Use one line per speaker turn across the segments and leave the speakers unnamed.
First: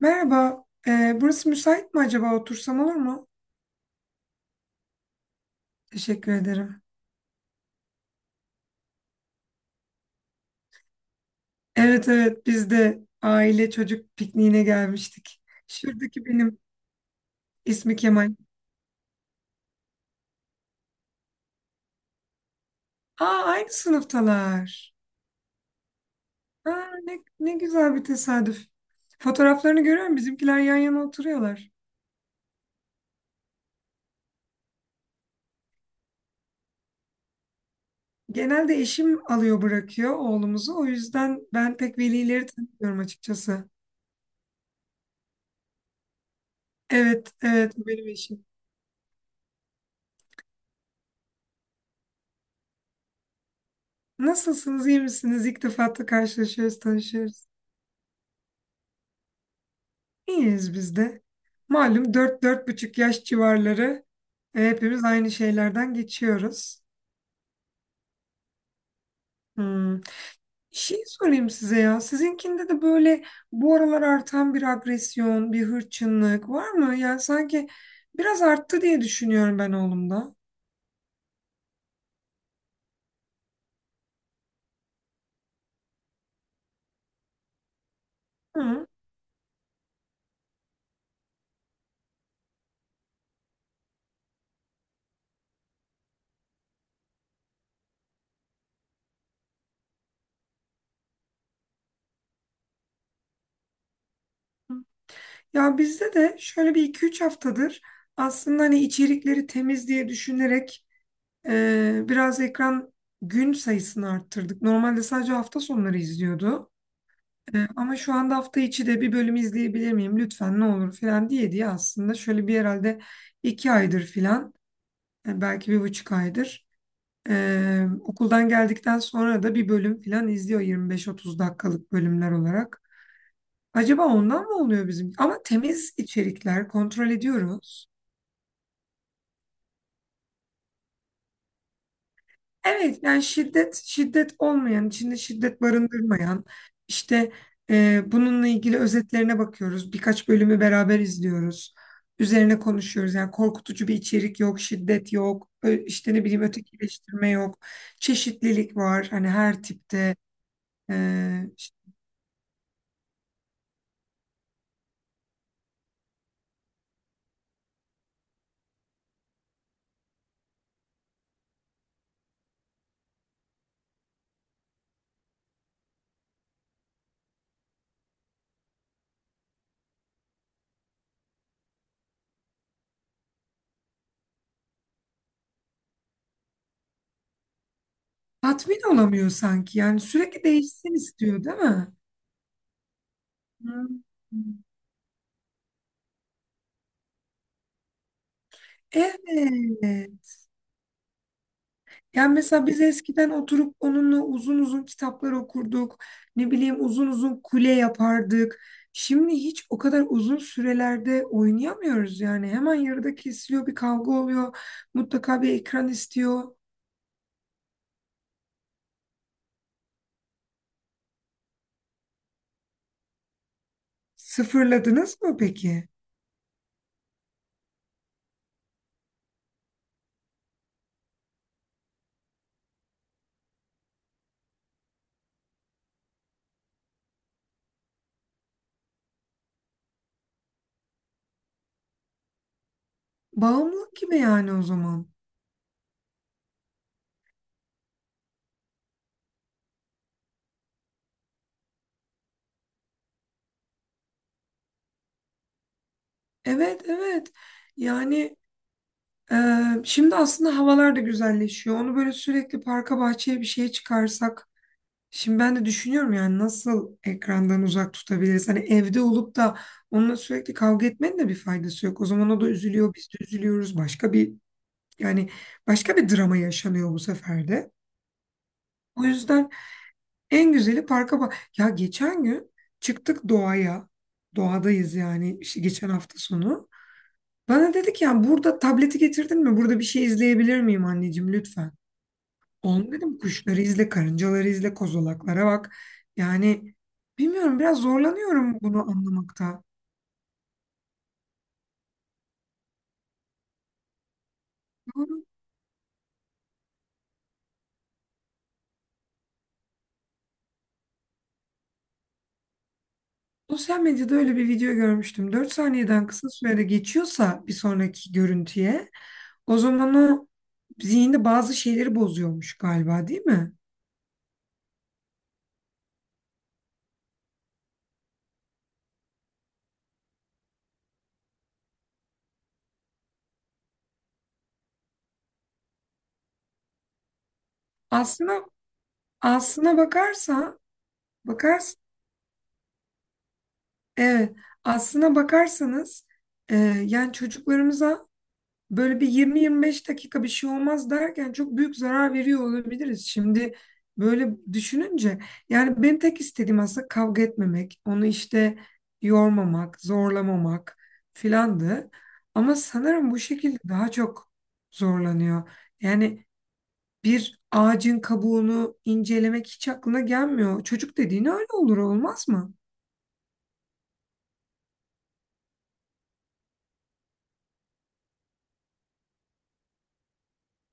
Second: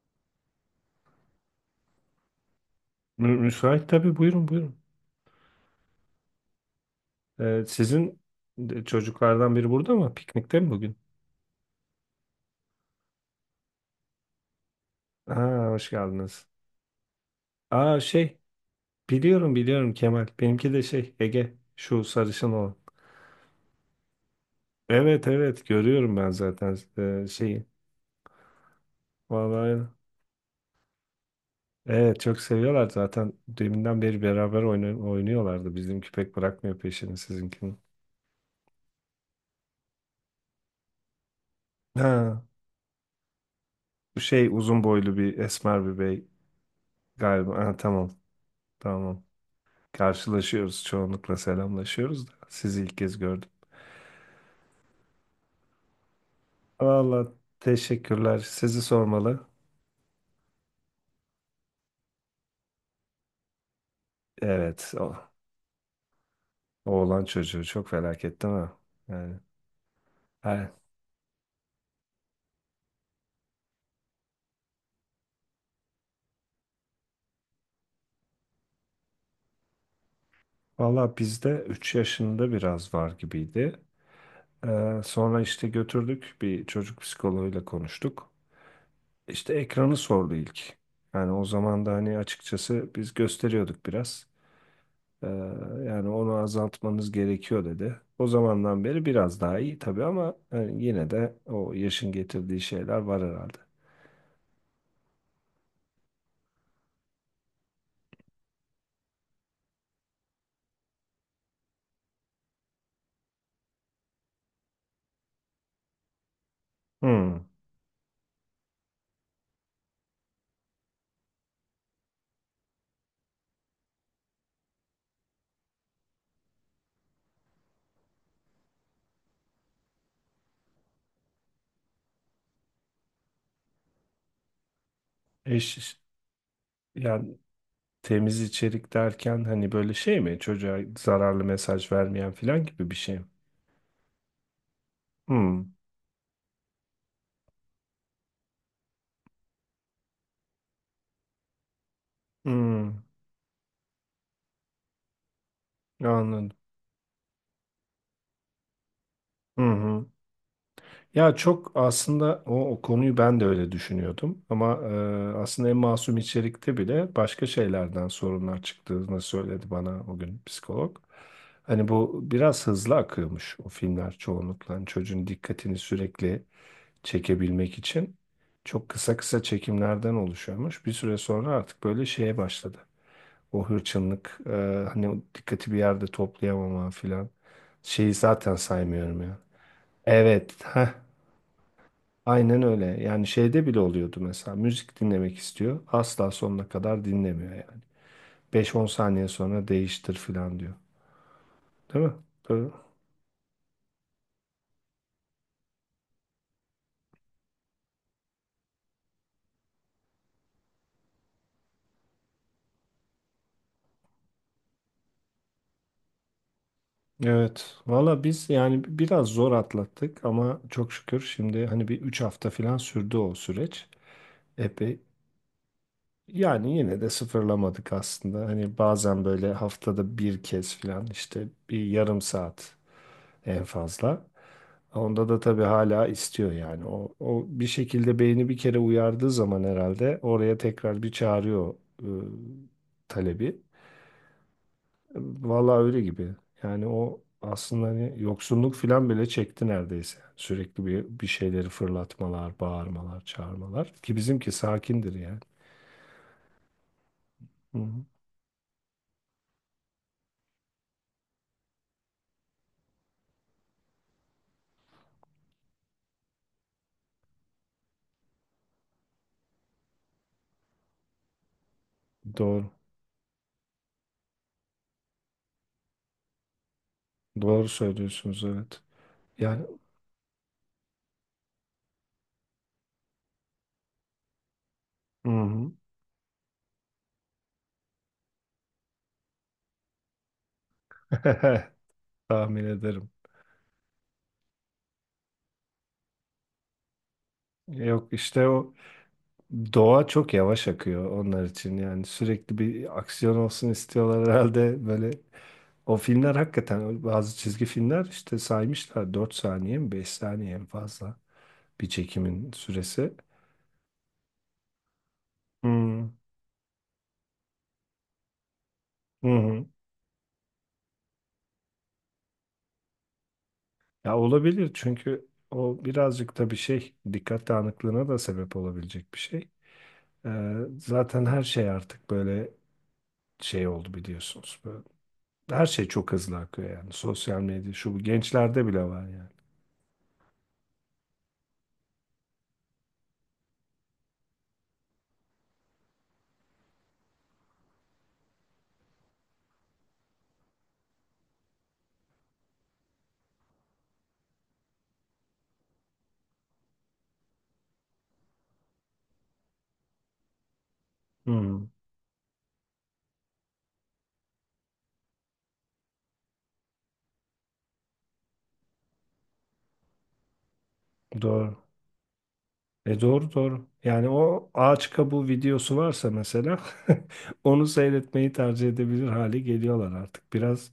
Merhaba, burası müsait mi acaba? Otursam olur mu?
Müsait tabii, buyurun buyurun.
Teşekkür ederim.
Ee, sizin Çocuklardan biri burada mı? Piknikte mi bugün?
Evet, evet, biz de aile çocuk pikniğine gelmiştik.
Aa, hoş
Şuradaki
geldiniz.
benim ismi
Aa
Kemal.
şey Biliyorum, Kemal. Benimki de Ege, şu sarışın olan.
Aa, aynı sınıftalar.
Evet evet, görüyorum ben zaten
Aa, ne,
e,
ne
şeyi.
güzel bir tesadüf. Fotoğraflarını
Vallahi
görüyorum, bizimkiler yan yana oturuyorlar.
evet, çok seviyorlar zaten. Deminden beri beraber oynuyorlardı. Bizim köpek bırakmıyor peşini sizinkinin.
Genelde eşim alıyor bırakıyor oğlumuzu. O yüzden ben pek
Ha
velileri tanımıyorum açıkçası.
bu şey uzun boylu bir esmer bir bey
Evet,
galiba.
evet,
Ha,
bu benim
tamam
eşim.
tamam. Karşılaşıyoruz çoğunlukla, selamlaşıyoruz da sizi ilk kez gördüm.
Nasılsınız, iyi misiniz? İlk defa da karşılaşıyoruz,
Valla
tanışıyoruz.
teşekkürler. Sizi sormalı.
İyiyiz biz de. Malum 4,5 yaş civarları,
Evet,
hepimiz aynı şeylerden geçiyoruz.
oğlan çocuğu çok felaket değil mi? Yani,
Hmm.
he.
Şey sorayım size ya. Sizinkinde de böyle bu aralar artan bir agresyon, bir hırçınlık var mı? Yani sanki biraz arttı diye düşünüyorum ben oğlumda.
Valla, bizde 3 yaşında biraz var gibiydi. Sonra işte götürdük, bir çocuk psikoloğuyla konuştuk.
Hı.
İşte ekranı sordu ilk. Yani o zaman da hani, açıkçası, biz gösteriyorduk biraz. Ee, Yani onu azaltmanız gerekiyor dedi. O zamandan beri biraz daha iyi tabii, ama yani yine de o yaşın getirdiği şeyler var herhalde.
Ya bizde de şöyle bir iki üç haftadır aslında hani içerikleri temiz diye düşünerek biraz ekran gün sayısını arttırdık. Normalde sadece hafta sonları izliyordu.
Hmm.
Ama şu anda hafta içi de bir bölüm izleyebilir miyim lütfen ne olur falan diye diye aslında şöyle bir herhalde 2 aydır falan, belki 1,5 aydır, okuldan geldikten sonra da bir bölüm falan izliyor, 25-30 dakikalık bölümler olarak. Acaba ondan mı oluyor bizim? Ama temiz
Eş,
içerikler kontrol
Yani
ediyoruz.
temiz içerik derken hani böyle mi? Çocuğa zararlı mesaj vermeyen falan gibi bir
Evet,
şey
yani
mi?
şiddet olmayan, içinde şiddet
Hmm.
barındırmayan, işte bununla ilgili özetlerine bakıyoruz, birkaç bölümü beraber izliyoruz, üzerine
Hmm.
konuşuyoruz. Yani korkutucu bir içerik yok, şiddet yok, işte ne bileyim
Anladım.
ötekileştirme yok, çeşitlilik var hani
Hı
her
hı.
tipte.
Ya,
e,
çok
işte
aslında o konuyu ben de öyle düşünüyordum, ama aslında en masum içerikte bile başka şeylerden sorunlar çıktığını söyledi bana o gün psikolog. Hani bu biraz hızlı akıyormuş o filmler çoğunlukla. Hani çocuğun dikkatini sürekli çekebilmek için çok kısa kısa çekimlerden oluşuyormuş. Bir süre sonra artık böyle şeye başladı. O hırçınlık, hani o dikkati bir yerde toplayamama filan. Şeyi zaten
tatmin
saymıyorum
olamıyor
ya.
sanki, yani sürekli
Evet. Heh.
değişsin istiyor değil mi?
Aynen öyle. Yani şeyde bile
Hmm.
oluyordu mesela. Müzik dinlemek istiyor. Asla sonuna kadar dinlemiyor yani. Beş on saniye sonra değiştir
Evet.
falan diyor. Değil mi?
Yani mesela
Böyle.
biz eskiden oturup onunla uzun uzun kitaplar okurduk. Ne bileyim uzun uzun kule yapardık. Şimdi hiç o kadar uzun sürelerde oynayamıyoruz yani. Hemen yarıda kesiliyor, bir kavga oluyor. Mutlaka bir ekran istiyor.
Evet. Valla biz yani biraz zor atlattık, ama çok şükür şimdi, hani, bir 3 hafta falan sürdü o süreç. Epey.
Sıfırladınız mı peki?
Yani yine de sıfırlamadık aslında. Hani bazen böyle haftada bir kez falan, işte bir yarım saat en fazla. Onda da tabii hala istiyor yani. O bir şekilde beyni bir kere uyardığı zaman herhalde oraya tekrar bir çağırıyor e, talebi.
Bağımlılık gibi yani o zaman.
Vallahi öyle gibi. Yani o aslında hani yoksunluk falan bile çekti neredeyse. Sürekli bir şeyleri fırlatmalar, bağırmalar, çağırmalar. Ki bizimki sakindir yani.
Evet, evet.
Hı hı.
Yani e, şimdi aslında havalar da güzelleşiyor. Onu böyle sürekli parka, bahçeye bir şeye çıkarsak. Şimdi ben de düşünüyorum yani nasıl ekrandan uzak tutabiliriz? Hani evde olup da onunla sürekli kavga etmenin de bir faydası yok. O zaman o da
Doğru.
üzülüyor, biz de üzülüyoruz. Başka bir, yani başka bir drama yaşanıyor bu sefer
Doğru
de.
söylüyorsunuz, evet.
O yüzden
Yani,
en güzeli parka bak. Ya geçen gün çıktık doğaya. Doğadayız
hı
yani, işte
hı.
geçen hafta sonu. Bana dedi ki yani burada tableti getirdin mi? Burada bir şey izleyebilir miyim anneciğim lütfen?
Tahmin
Onu
ederim.
dedim kuşları izle, karıncaları izle, kozalaklara bak. Yani bilmiyorum, biraz
Yok işte
zorlanıyorum
o
bunu anlamakta.
Doğa çok yavaş akıyor onlar için, yani sürekli bir aksiyon olsun istiyorlar herhalde. Böyle,
Doğru.
o filmler hakikaten, bazı çizgi filmler işte, saymışlar 4 saniye mi 5 saniye, en fazla bir çekimin süresi.
Sosyal medyada öyle bir video görmüştüm. Dört
Hmm.
saniyeden kısa sürede geçiyorsa bir sonraki görüntüye,
Hı
o
hı.
zaman o zihinde bazı şeyleri bozuyormuş galiba değil mi?
Ya, olabilir, çünkü o birazcık da bir şey, dikkat dağınıklığına da sebep olabilecek bir şey. Ee, Zaten her şey artık böyle oldu, biliyorsunuz. Böyle, her şey çok hızlı akıyor yani, sosyal medya şu bu
Aslına
gençlerde bile var yani.
aslına bakarsa bakars evet, aslına bakarsanız, e, yani çocuklarımıza böyle bir 20-25 dakika bir şey olmaz derken çok büyük zarar veriyor olabiliriz. Şimdi böyle düşününce, yani benim tek istediğim aslında kavga etmemek, onu işte yormamak, zorlamamak
Hı.
filandı. Ama sanırım bu şekilde daha çok zorlanıyor. Yani bir ağacın kabuğunu incelemek hiç aklına gelmiyor. Çocuk dediğin öyle
Doğru.
olur olmaz mı?
E, doğru doğru. Yani o ağaç kabuğu videosu varsa mesela onu seyretmeyi tercih edebilir hale geliyorlar artık. Biraz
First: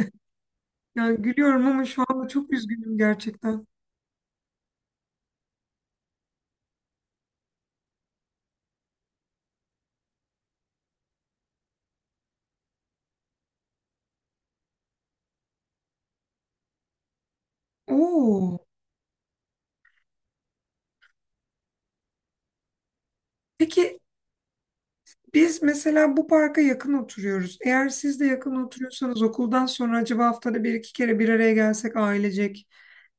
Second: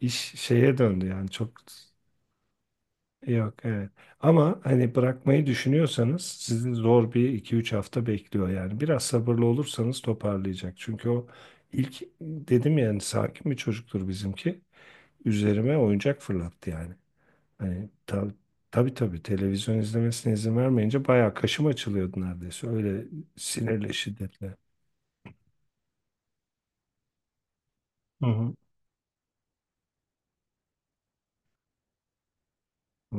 iş şeye döndü
Yani
yani, çok
gülüyorum ama şu anda çok üzgünüm
yok
gerçekten.
evet. Ama hani bırakmayı düşünüyorsanız sizi zor bir iki üç hafta bekliyor yani. Biraz sabırlı olursanız toparlayacak. Çünkü ilk dedim yani, sakin bir çocuktur bizimki. Üzerime oyuncak fırlattı yani. Hani tabii,
Oo.
tabii, televizyon izlemesine izin vermeyince bayağı kaşım açılıyordu neredeyse. Öyle, sinirle,
Peki,
şiddetle.
biz mesela bu parka yakın oturuyoruz. Eğer siz
Hı
de
hı.
yakın oturuyorsanız okuldan sonra acaba haftada bir iki kere bir araya gelsek ailecek,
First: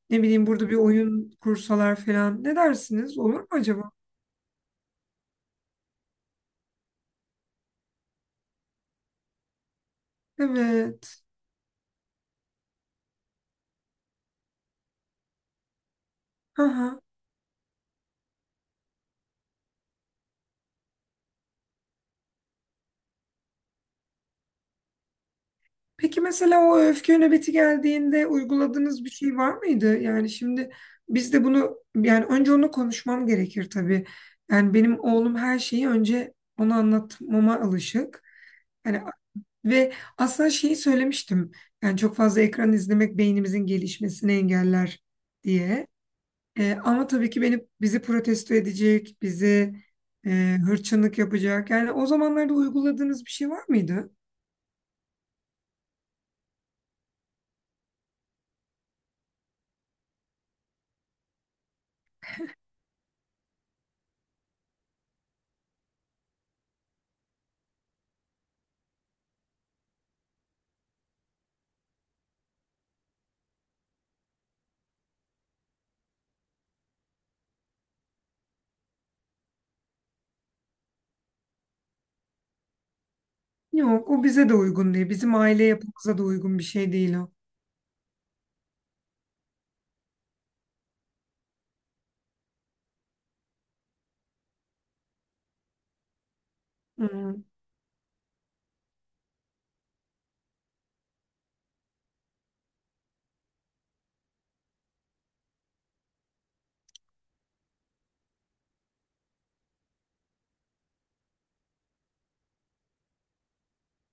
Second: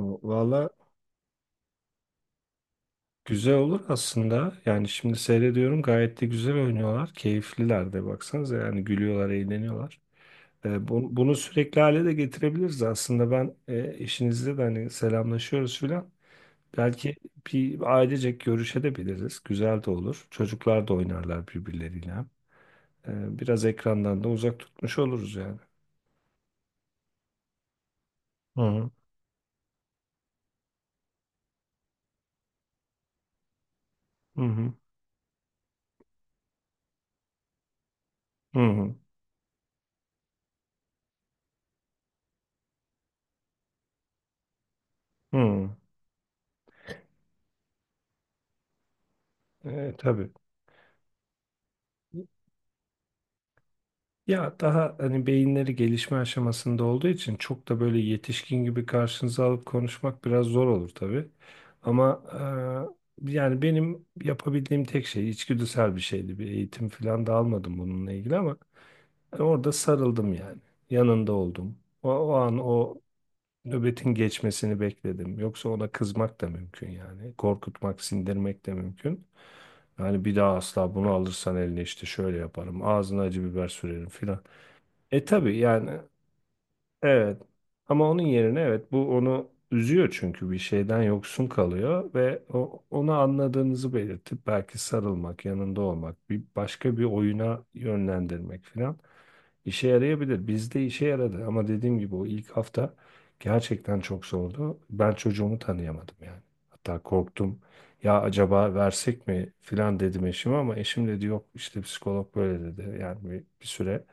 ne bileyim burada
Valla,
bir oyun kursalar falan, ne dersiniz? Olur mu
güzel olur
acaba?
aslında. Yani şimdi seyrediyorum gayet de güzel oynuyorlar. Keyifliler de, baksanıza, yani gülüyorlar, eğleniyorlar.
Evet.
Bunu sürekli hale de getirebiliriz aslında. Ben, eşinizle de hani selamlaşıyoruz filan.
Aha.
Belki bir ailecek görüşebiliriz. Güzel de olur. Çocuklar da oynarlar birbirleriyle. Biraz ekrandan da uzak tutmuş oluruz yani.
Peki mesela o öfke nöbeti geldiğinde
Hı hı.
uyguladığınız bir şey var mıydı? Yani şimdi biz de bunu, yani önce onu konuşmam gerekir tabii.
Hı hı.
Yani benim oğlum her şeyi önce ona anlatmama alışık.
Hı hı.
Yani. Ve aslında şeyi söylemiştim. Yani çok fazla ekran izlemek beynimizin gelişmesini engeller
Hı.
diye. Ama tabii ki beni bizi protesto edecek, bizi
Tabii.
hırçınlık yapacak. Yani o zamanlarda uyguladığınız bir şey var mıydı?
Ya, daha hani beyinleri gelişme aşamasında olduğu için çok da böyle yetişkin gibi karşınıza alıp konuşmak biraz zor olur tabii. Ama yani benim yapabildiğim tek şey içgüdüsel bir şeydi. Bir eğitim falan da almadım bununla ilgili, ama orada sarıldım yani. Yanında oldum. O, o an o Nöbetin geçmesini bekledim. Yoksa ona kızmak da mümkün yani. Korkutmak, sindirmek de mümkün. Yani bir daha asla bunu alırsan eline işte şöyle yaparım. Ağzına acı biber sürerim
Yok, o
filan.
bize de uygun değil.
E,
Bizim
tabii
aile
yani,
yapımıza da uygun bir şey değil o.
evet. Ama onun yerine, evet, bu onu üzüyor çünkü bir şeyden yoksun kalıyor, ve onu anladığınızı belirtip belki sarılmak, yanında olmak, bir başka bir
Hmm.
oyuna yönlendirmek filan. İşe yarayabilir. Bizde işe yaradı, ama dediğim gibi o ilk hafta gerçekten çok zordu. Ben çocuğumu tanıyamadım yani. Hatta korktum. Ya, acaba versek mi filan dedim eşime, ama eşim dedi yok, işte psikolog böyle dedi. Yani bir süre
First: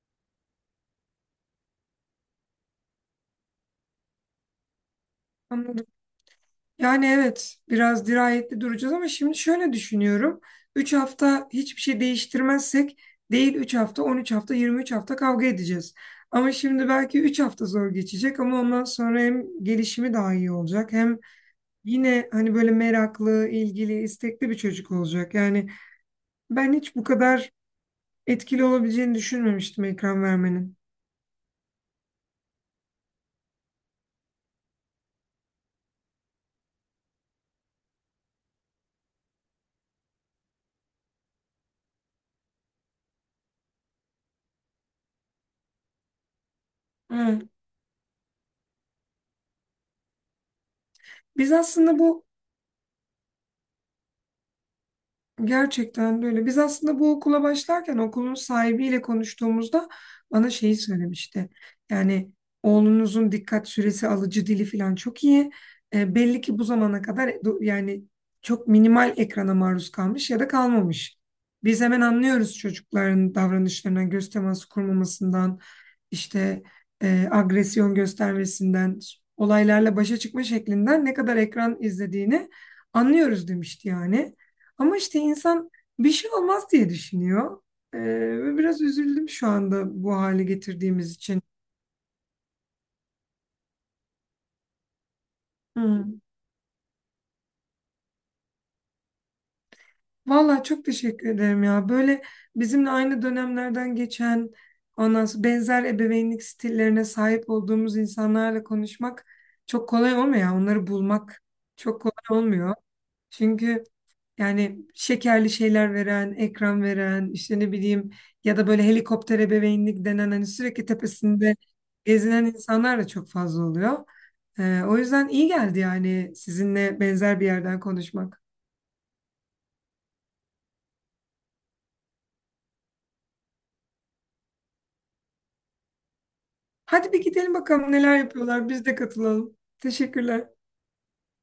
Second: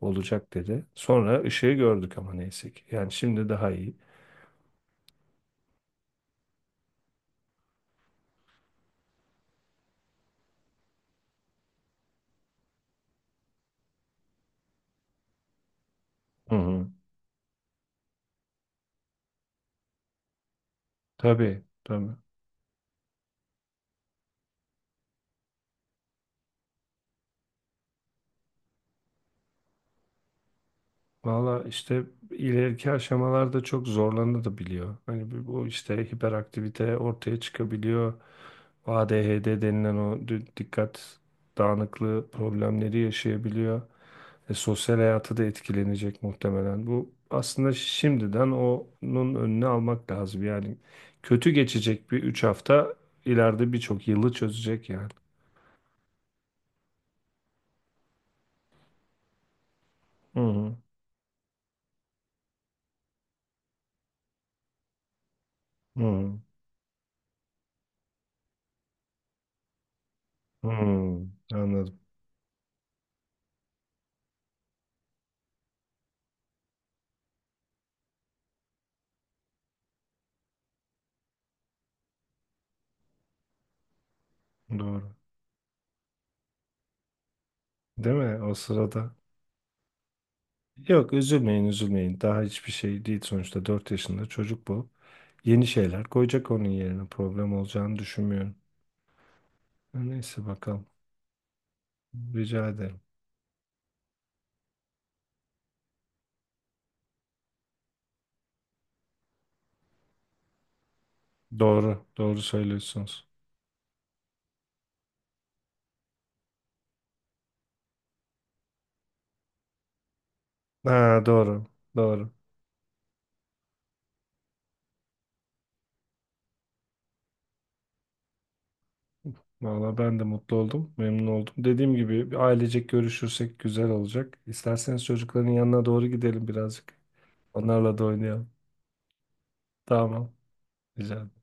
olacak dedi. Sonra ışığı gördük ama, neyse ki. Yani şimdi daha iyi.
Yani evet, biraz dirayetli duracağız ama şimdi şöyle düşünüyorum. 3 hafta hiçbir şey değiştirmezsek, değil 3 hafta, 13 hafta, 23 hafta kavga edeceğiz. Ama
Hı
şimdi
hı.
belki 3 hafta zor geçecek ama ondan sonra hem gelişimi daha iyi olacak hem
Tabii tabii.
yine hani böyle meraklı, ilgili, istekli bir çocuk olacak. Yani ben hiç bu kadar etkili olabileceğini düşünmemiştim ekran vermenin.
Valla işte, ileriki aşamalarda çok zorlanabiliyor. Hani bu işte hiperaktivite ortaya çıkabiliyor. ADHD denilen o dikkat dağınıklığı problemleri yaşayabiliyor. E, sosyal hayatı da etkilenecek muhtemelen. Bu
Evet.
aslında şimdiden onun önüne almak lazım. Yani kötü
Biz aslında
geçecek bir
bu
3 hafta ileride birçok yılı çözecek yani.
Gerçekten böyle. Biz aslında bu okula başlarken okulun sahibiyle konuştuğumuzda
Hı
bana
hı.
şeyi söylemişti. Yani oğlunuzun dikkat süresi, alıcı dili falan çok iyi. Belli ki bu zamana kadar yani çok minimal ekrana maruz kalmış ya da
Hı
kalmamış.
hı.
Biz
Anladım.
hemen anlıyoruz çocukların davranışlarından, göz teması kurmamasından, işte agresyon göstermesinden, olaylarla başa çıkma şeklinden ne kadar ekran izlediğini anlıyoruz demişti yani. Ama
Doğru.
işte insan bir şey olmaz diye düşünüyor. Ee,
Değil mi o
Ve biraz
sırada?
üzüldüm şu anda bu hale
Yok,
getirdiğimiz için.
üzülmeyin üzülmeyin. Daha hiçbir şey değil sonuçta, 4 yaşında çocuk bu. Yeni şeyler
Hı.
koyacak onun yerine, problem olacağını düşünmüyorum. Neyse,
Vallahi çok
bakalım.
teşekkür ederim ya. Böyle
Rica
bizimle
ederim.
aynı dönemlerden geçen, ondan sonra benzer ebeveynlik stillerine sahip olduğumuz insanlarla konuşmak çok kolay olmuyor ya. Onları bulmak çok
Doğru.
kolay
Doğru
olmuyor.
söylüyorsunuz.
Çünkü Yani şekerli şeyler veren, ekran veren, işte ne bileyim, ya da böyle helikopter ebeveynlik denen, hani sürekli
Ha,
tepesinde
doğru. Doğru.
gezinen insanlar da çok fazla oluyor. O yüzden iyi geldi yani sizinle benzer bir yerden konuşmak.
Valla, ben de mutlu oldum. Memnun oldum. Dediğim gibi, bir ailecek görüşürsek güzel olacak. İsterseniz çocukların yanına doğru gidelim birazcık.
Hadi bir gidelim bakalım
Onlarla da
neler
oynayalım.
yapıyorlar, biz de katılalım.
Tamam.
Teşekkürler.
Rica ederim.